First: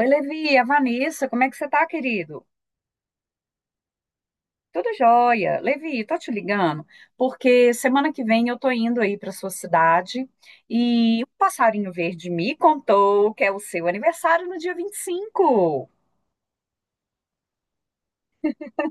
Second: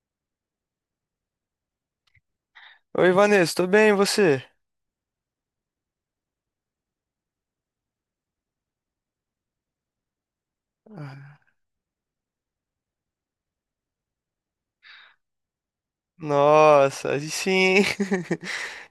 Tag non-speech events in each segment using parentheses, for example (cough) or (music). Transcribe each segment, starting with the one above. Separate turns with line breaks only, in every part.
Oi, Levi, a Vanessa, como é que você tá, querido?
Oi, Vanessa, tô bem, e você?
Tudo jóia. Levi, tô te ligando porque semana que vem eu tô indo aí pra sua cidade e o
Ah,
passarinho verde me contou que é o seu aniversário no dia 25.
Nossa, aí sim. (laughs)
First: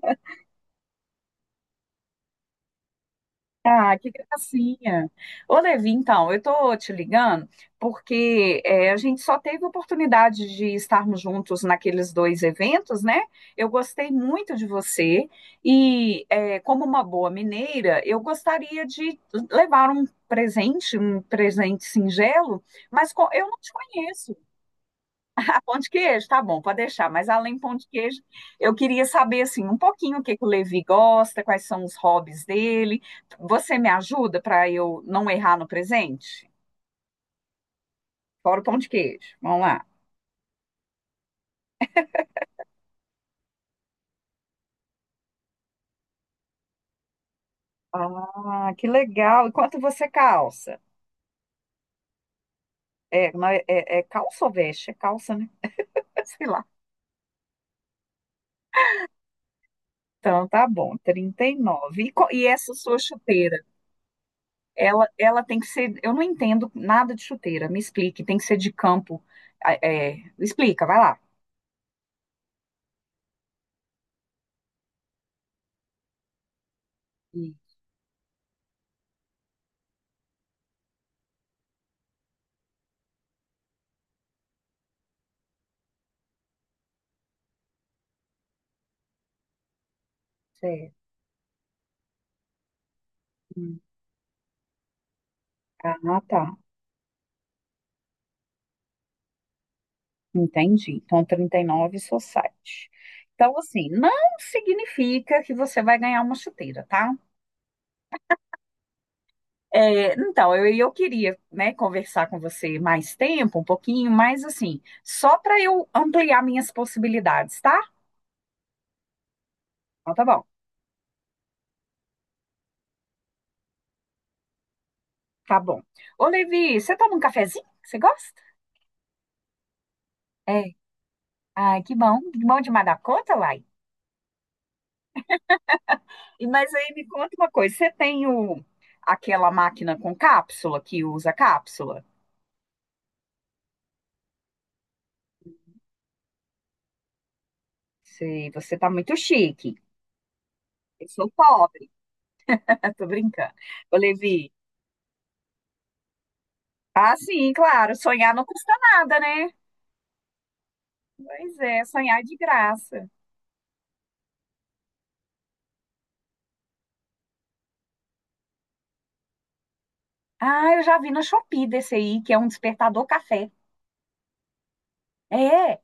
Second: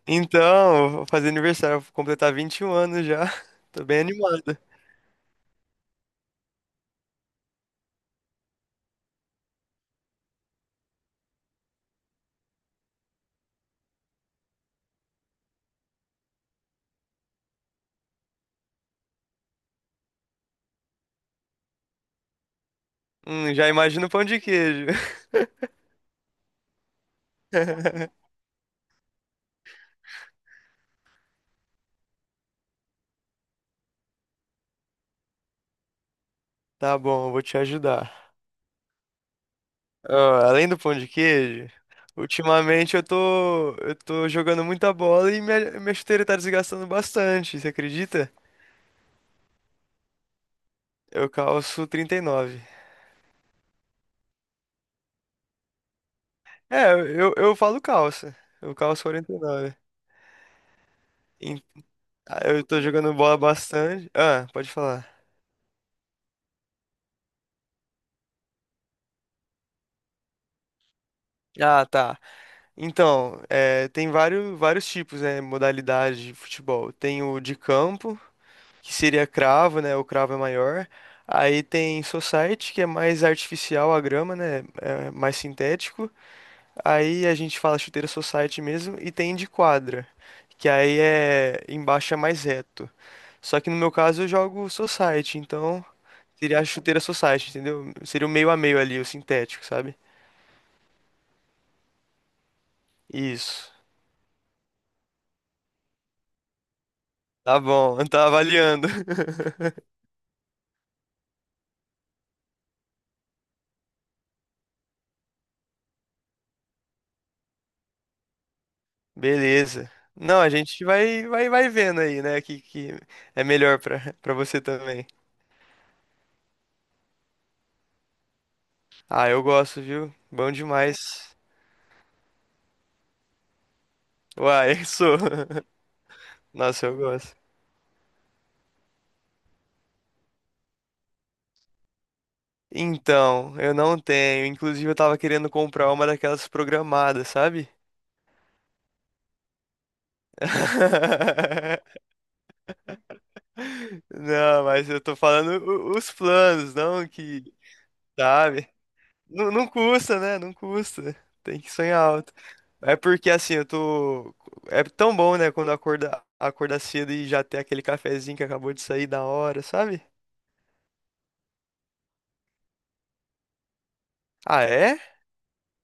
Então, vou fazer aniversário, vou completar 21 anos já. (laughs) Tô
Ah,
bem
que
animada.
gracinha. Ô, Levi, então, eu tô te ligando porque a gente só teve oportunidade de estarmos juntos naqueles dois eventos, né? Eu gostei muito de você e, como uma boa mineira, eu gostaria de levar um presente singelo, mas eu não
Já
te
imagino o pão
conheço.
de queijo.
Pão de queijo, tá bom, pode deixar. Mas além do pão de queijo,
(laughs)
eu queria saber assim um pouquinho o que que o Levi gosta, quais são os hobbies dele. Você me ajuda para eu não errar no presente?
Tá bom, eu vou te ajudar.
Fora o pão de queijo. Vamos lá.
Ó, além do pão de queijo, ultimamente eu tô jogando muita bola e minha chuteira tá desgastando bastante, você acredita?
Ah, que legal. E quanto você calça?
Eu calço 39.
É, não é, é calça ou veste? É calça, né? (laughs) Sei lá.
É, eu falo calça. Eu calço 49.
Então tá bom, 39. E, nove. E,
Ah,
e
eu
essa
tô
sua
jogando bola
chuteira?
bastante. Ah, pode
Ela,
falar.
ela tem que ser. Eu não entendo nada de chuteira. Me explique. Tem que ser de campo. Ah, é, explica, vai lá.
Ah, tá. Então, é, tem vários tipos, né, modalidade de futebol. Tem o de campo, que seria cravo, né? O cravo é maior. Aí tem society, que é mais artificial a grama, né? É mais sintético. Aí a gente fala chuteira society mesmo. E tem de quadra, que
Certo.
aí é embaixo é mais reto. Só que no
Hum.
meu caso eu jogo society, então
Ah, tá.
seria a chuteira society, entendeu? Seria o meio a meio ali, o sintético, sabe?
Entendi. Então, 39 society. Então,
Isso.
assim, não significa que você vai ganhar uma chuteira, tá?
Tá bom, tá avaliando.
É, então, eu queria, né, conversar com você mais tempo, um pouquinho, mas assim, só para eu ampliar minhas possibilidades, tá?
(laughs) Beleza.
Então, tá
Não,
bom.
a gente vai vendo aí, né? Que é melhor pra, (laughs) pra você também.
Tá bom. Ô, Levi, você toma um cafezinho? Você gosta?
Ah, eu gosto, viu? Bom
É.
demais.
Ai, que bom. Que bom demais da conta, Lai.
Uai, (laughs) sou.
E, mas
Nossa,
aí
eu
me conta
gosto.
uma coisa, você tem aquela máquina com cápsula, que usa cápsula?
Então, eu não tenho. Inclusive, eu tava querendo comprar uma daquelas programadas, sabe?
Sei, você tá muito chique. Eu sou pobre.
(laughs)
(laughs) Eu tô brincando. Ô, Levi.
Não, mas eu tô falando os planos, não
Ah,
que,
sim, claro. Sonhar não
sabe?
custa nada, né?
Não, não custa, né? Não custa.
Pois
Tem que
é,
sonhar
sonhar é
alto.
de
É
graça.
porque assim, eu tô. É tão bom, né, quando acorda, acorda cedo e já tem aquele cafezinho que acabou de sair da hora, sabe?
Ah, eu já vi no Shopee desse aí, que é um despertador café.
Ah, é?
É,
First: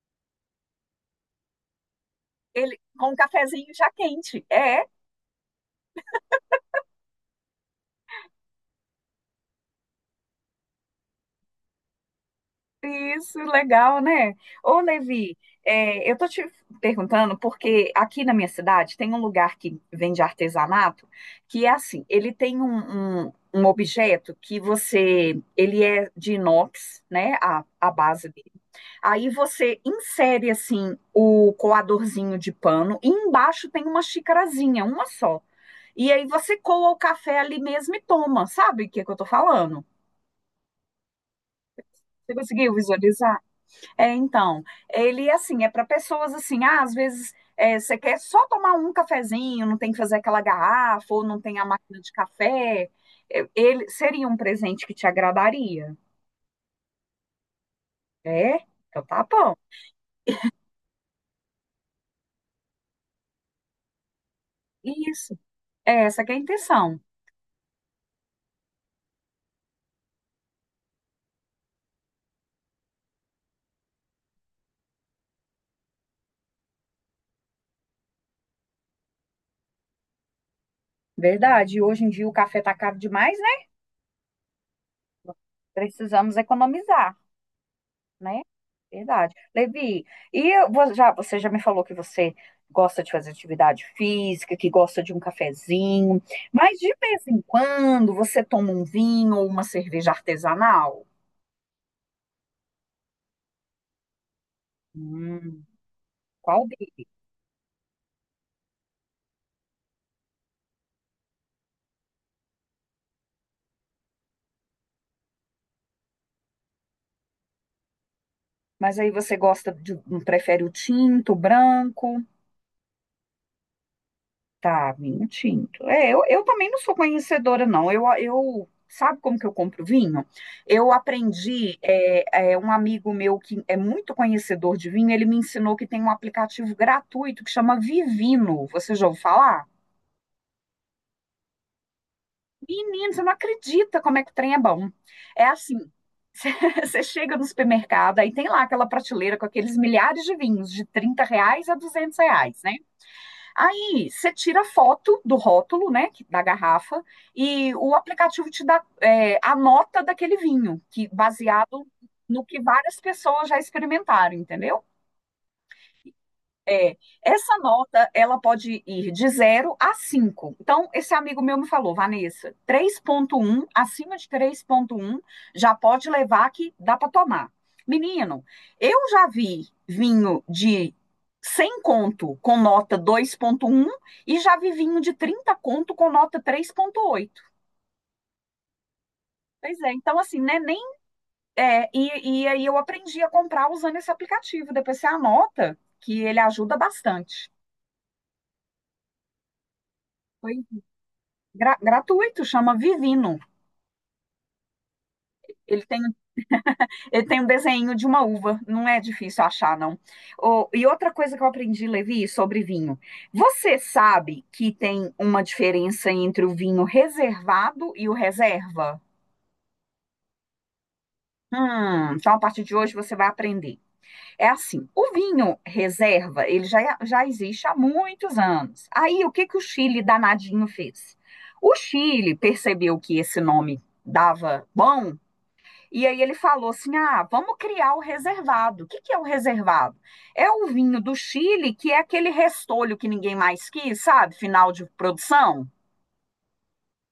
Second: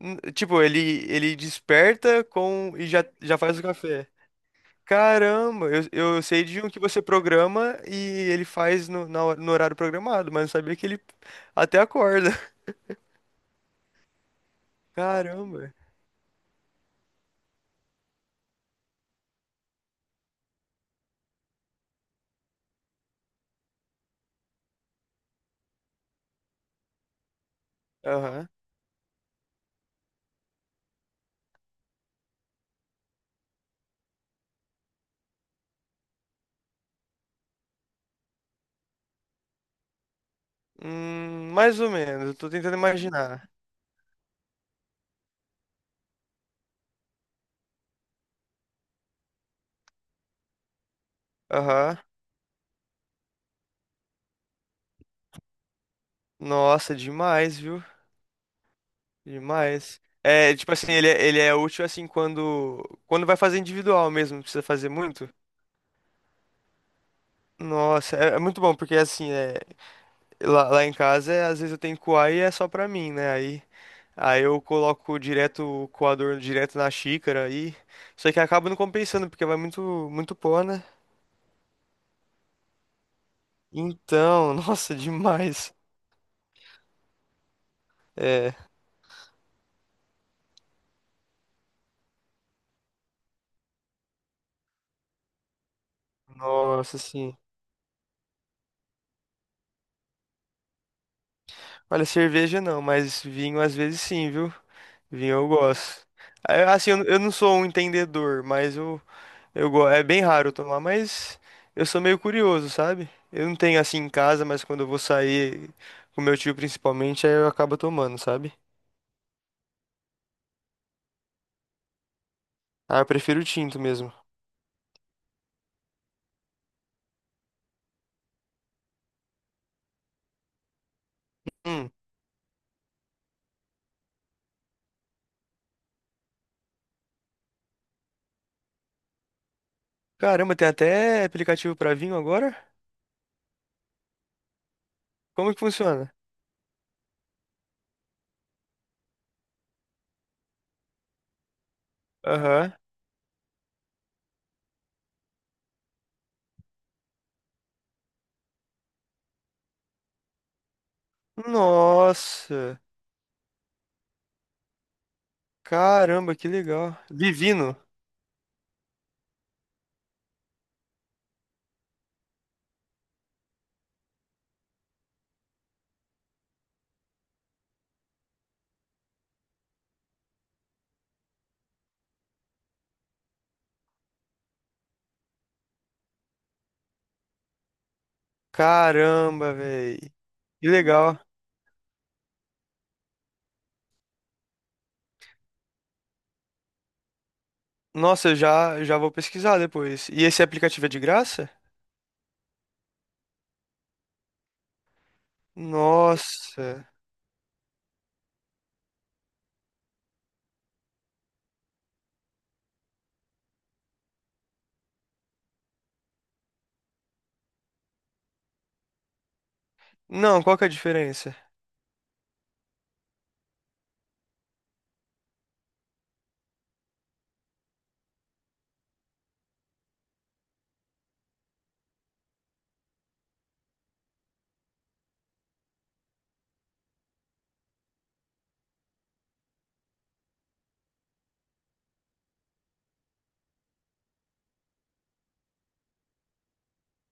Tipo, ele desperta com
ele
e já,
com um
já faz o
cafezinho já
café.
quente. É.
Caramba, eu sei de um que você programa e ele faz no horário programado, mas não sabia que ele até acorda. (laughs)
Isso, legal, né? Ô, Levi,
Caramba.
eu tô te perguntando porque aqui na minha cidade tem um lugar que vende artesanato que é assim, ele tem um objeto que você, ele é de inox, né? A base
Aham.
dele. Aí você insere assim o coadorzinho de pano e embaixo tem uma xicarazinha, uma só. E aí você coa o café ali mesmo e toma, sabe o que é que eu tô falando?
Mais ou menos,
Você
eu tô
conseguiu
tentando
visualizar?
imaginar.
É, então, ele assim, é para pessoas assim, ah, às vezes você quer só tomar um cafezinho, não tem que fazer aquela garrafa, ou não tem a
Aham.
máquina de café. Ele seria um presente que te agradaria.
Nossa, demais, viu?
É? Então tá bom.
Demais. É, tipo assim, ele, ele é útil assim quando vai fazer individual mesmo, não precisa fazer muito.
Isso. É essa que é a intenção.
Nossa, é, é muito bom, porque assim, é, lá em casa, é, às vezes eu tenho que coar e é só pra mim, né? Aí eu coloco direto o coador direto na xícara aí. Só que acaba não compensando, porque vai muito, muito pó, né?
Verdade. E hoje em dia o café tá caro demais, né?
Então, (laughs) nossa, demais.
Precisamos economizar, né?
É,
Verdade. Levi, e eu já, você já me falou que você gosta de fazer atividade física, que gosta de um cafezinho, mas de
nossa,
vez
sim.
em quando você toma um vinho ou uma cerveja artesanal?
Olha, cerveja não, mas vinho às vezes sim, viu? Vinho eu
Hum,
gosto. É,
qual
assim, eu
deles?
eu não sou um entendedor, mas eu gosto. É bem raro eu tomar, mas eu sou meio curioso, sabe? Eu não tenho assim em casa, mas quando eu vou sair com meu tio principalmente, aí eu acabo tomando, sabe?
Mas aí você gosta de, prefere o tinto, o branco?
Ah, eu prefiro tinto mesmo.
Tá, vinho. É, eu também não sou conhecedora, não. Sabe como que eu compro vinho? Eu aprendi,
Hum.
um amigo meu que é muito conhecedor de vinho, ele me ensinou que tem um aplicativo gratuito que chama Vivino. Você já ouviu falar?
Caramba, tem até aplicativo pra vinho agora?
Menino, você não acredita como é que o trem é bom. É
Como que
assim,
funciona?
(laughs) você chega no supermercado, aí tem lá aquela prateleira com aqueles milhares de vinhos, de 30 reais a 200 reais,
Aham.
né? Aí você tira a foto do rótulo, né, da garrafa, e o aplicativo te dá a nota daquele vinho, que baseado no que
Nossa.
várias pessoas já experimentaram, entendeu?
Caramba, que
É,
legal.
essa
Vivino.
nota, ela pode ir de 0 a 5. Então, esse amigo meu me falou, Vanessa, 3,1 acima de 3,1 já pode levar que dá para tomar. Menino, eu já vi vinho de 100 conto com nota 2,1 e já vi vinho de 30 conto com nota 3,8.
Caramba,
Pois é,
velho.
então assim, né,
Que
nem...
legal.
É, e aí eu aprendi a comprar usando esse aplicativo, depois você anota, que ele ajuda bastante.
Nossa, eu já vou pesquisar depois. E esse
Pois
aplicativo é de graça?
gratuito, chama Vivino. Ele tem,
Nossa.
ele tem um desenho de uma uva, não é difícil achar, não. Ô, e outra coisa que eu aprendi, Levi, sobre vinho. Você sabe que tem uma diferença entre o vinho reservado e o reserva?
Não, qual que é a diferença?
Então a partir de hoje você vai aprender. É assim, o vinho reserva, ele já existe há muitos anos. Aí, o que que o Chile danadinho fez? O Chile percebeu que esse nome dava bom. E aí ele falou assim: ah, vamos criar o reservado. O que, que é o reservado? É o vinho do Chile, que é aquele restolho que ninguém mais quis, sabe? Final de produção.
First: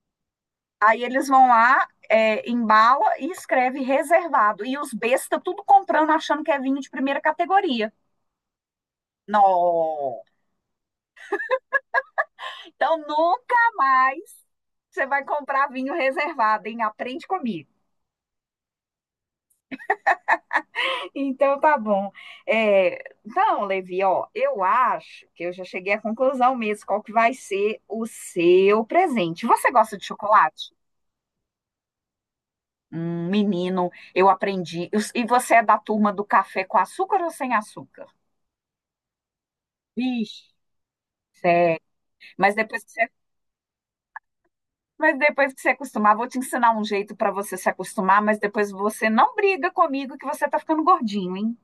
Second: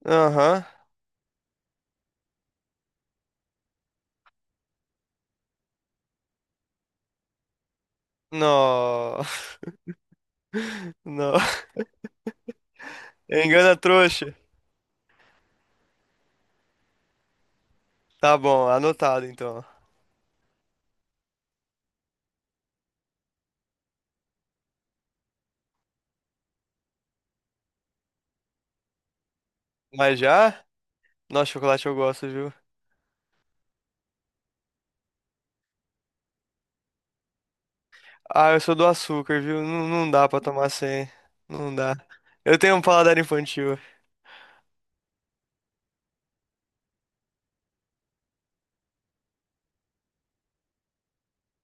Aham.
Aí eles vão lá, é, embala e escreve reservado. E os besta tudo comprando, achando que é vinho de primeira categoria.
Não.
Não!
(laughs) Não.
Então nunca
Engana
mais
trouxa.
você vai comprar vinho reservado, hein? Aprende comigo.
Tá bom, anotado então.
Então tá bom. É, então, Levi, ó, eu acho que eu já cheguei à conclusão mesmo, qual que vai ser o seu presente. Você gosta de
Mas já?
chocolate?
Nossa, chocolate eu gosto, viu?
Menino, eu aprendi. E você é da turma do café com açúcar ou sem açúcar?
Ah, eu sou do açúcar, viu? Não, não dá pra
Vixe.
tomar sem. Não
É,
dá.
mas
Eu tenho um
depois que
paladar infantil.
você acostumar, vou te ensinar um jeito para você se acostumar, mas depois você não briga comigo que você tá ficando gordinho, hein?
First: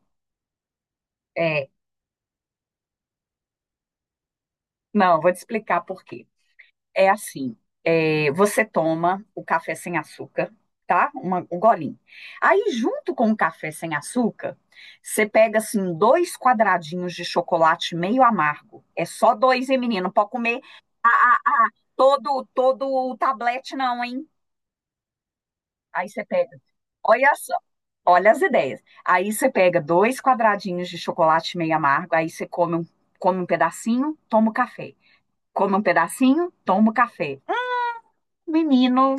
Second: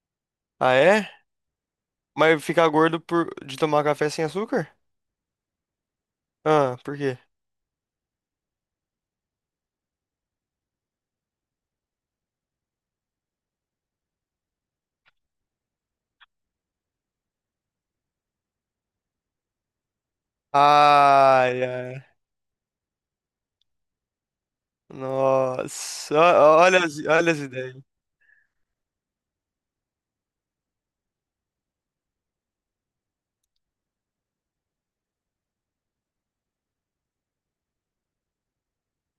Ah, é?
É,
Mas ficar gordo por de tomar café sem açúcar?
não, vou te explicar por quê.
Ah, por
É
quê?
assim, é, você toma o café sem açúcar, tá? Um golinho. Aí, junto com o café sem açúcar, você pega, assim, dois quadradinhos de chocolate meio amargo. É só dois, hein, menino? Não pode comer
Ai,
ah,
ai.
todo, todo o tablete, não, hein? Aí
Nossa,
você pega,
olha
olha
as
só,
ideias.
olha as ideias. Aí você pega dois quadradinhos de chocolate meio amargo, aí você come um, pedacinho, toma o café. Come um pedacinho, toma o café. Menino,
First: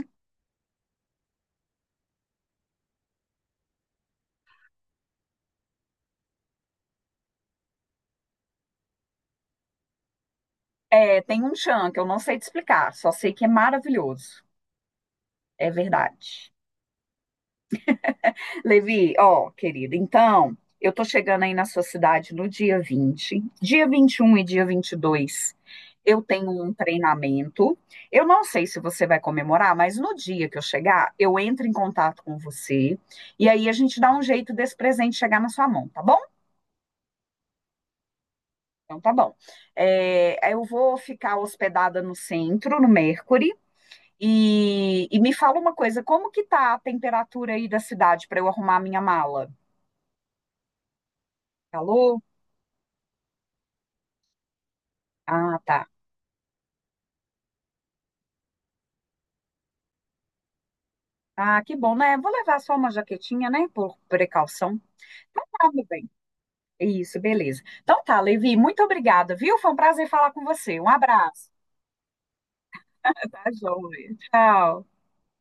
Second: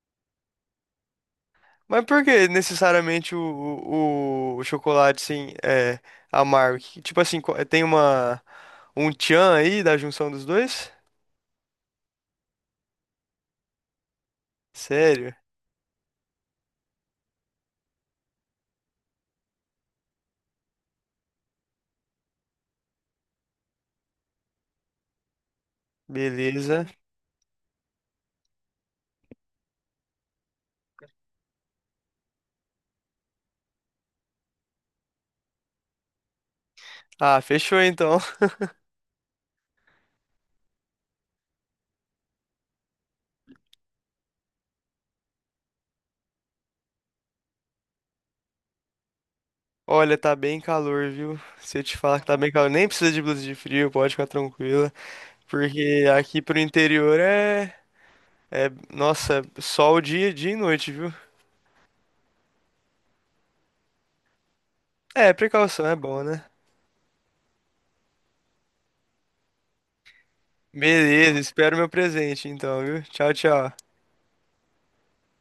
Mas por que necessariamente o chocolate, assim, é amargo? Tipo assim, tem uma, um tchan aí da junção dos dois?
é, tem um chão que eu não sei te explicar, só sei que é maravilhoso.
Sério?
É verdade. Levi, ó, querido, então, eu tô chegando aí na sua cidade no dia 20, dia 21 e dia 22. Eu tenho um
Beleza.
treinamento. Eu não sei se você vai comemorar, mas no dia que eu chegar, eu entro em contato com você e aí a gente dá um jeito desse presente chegar na sua mão, tá bom?
Ah, fechou então. (laughs)
Então tá bom. É, eu vou ficar hospedada no centro, no Mercury. E me fala uma coisa, como que tá a temperatura aí da cidade para eu arrumar minha mala?
Olha, tá bem calor, viu? Se eu te
Calor?
falar que tá bem calor, nem precisa de blusa de frio, pode ficar tranquila.
Ah, tá.
Porque aqui pro interior é, é, nossa, sol dia, dia e noite, viu?
Ah, que bom, né? Vou levar só uma jaquetinha, né? Por precaução.
É,
Então tá, meu
precaução é
bem.
bom, né?
Isso, beleza. Então tá, Levi, muito obrigada, viu? Foi um prazer falar com você. Um
Beleza,
abraço.
espero meu presente então, viu? Tchau,
Tá,
tchau.
joia. Tchau.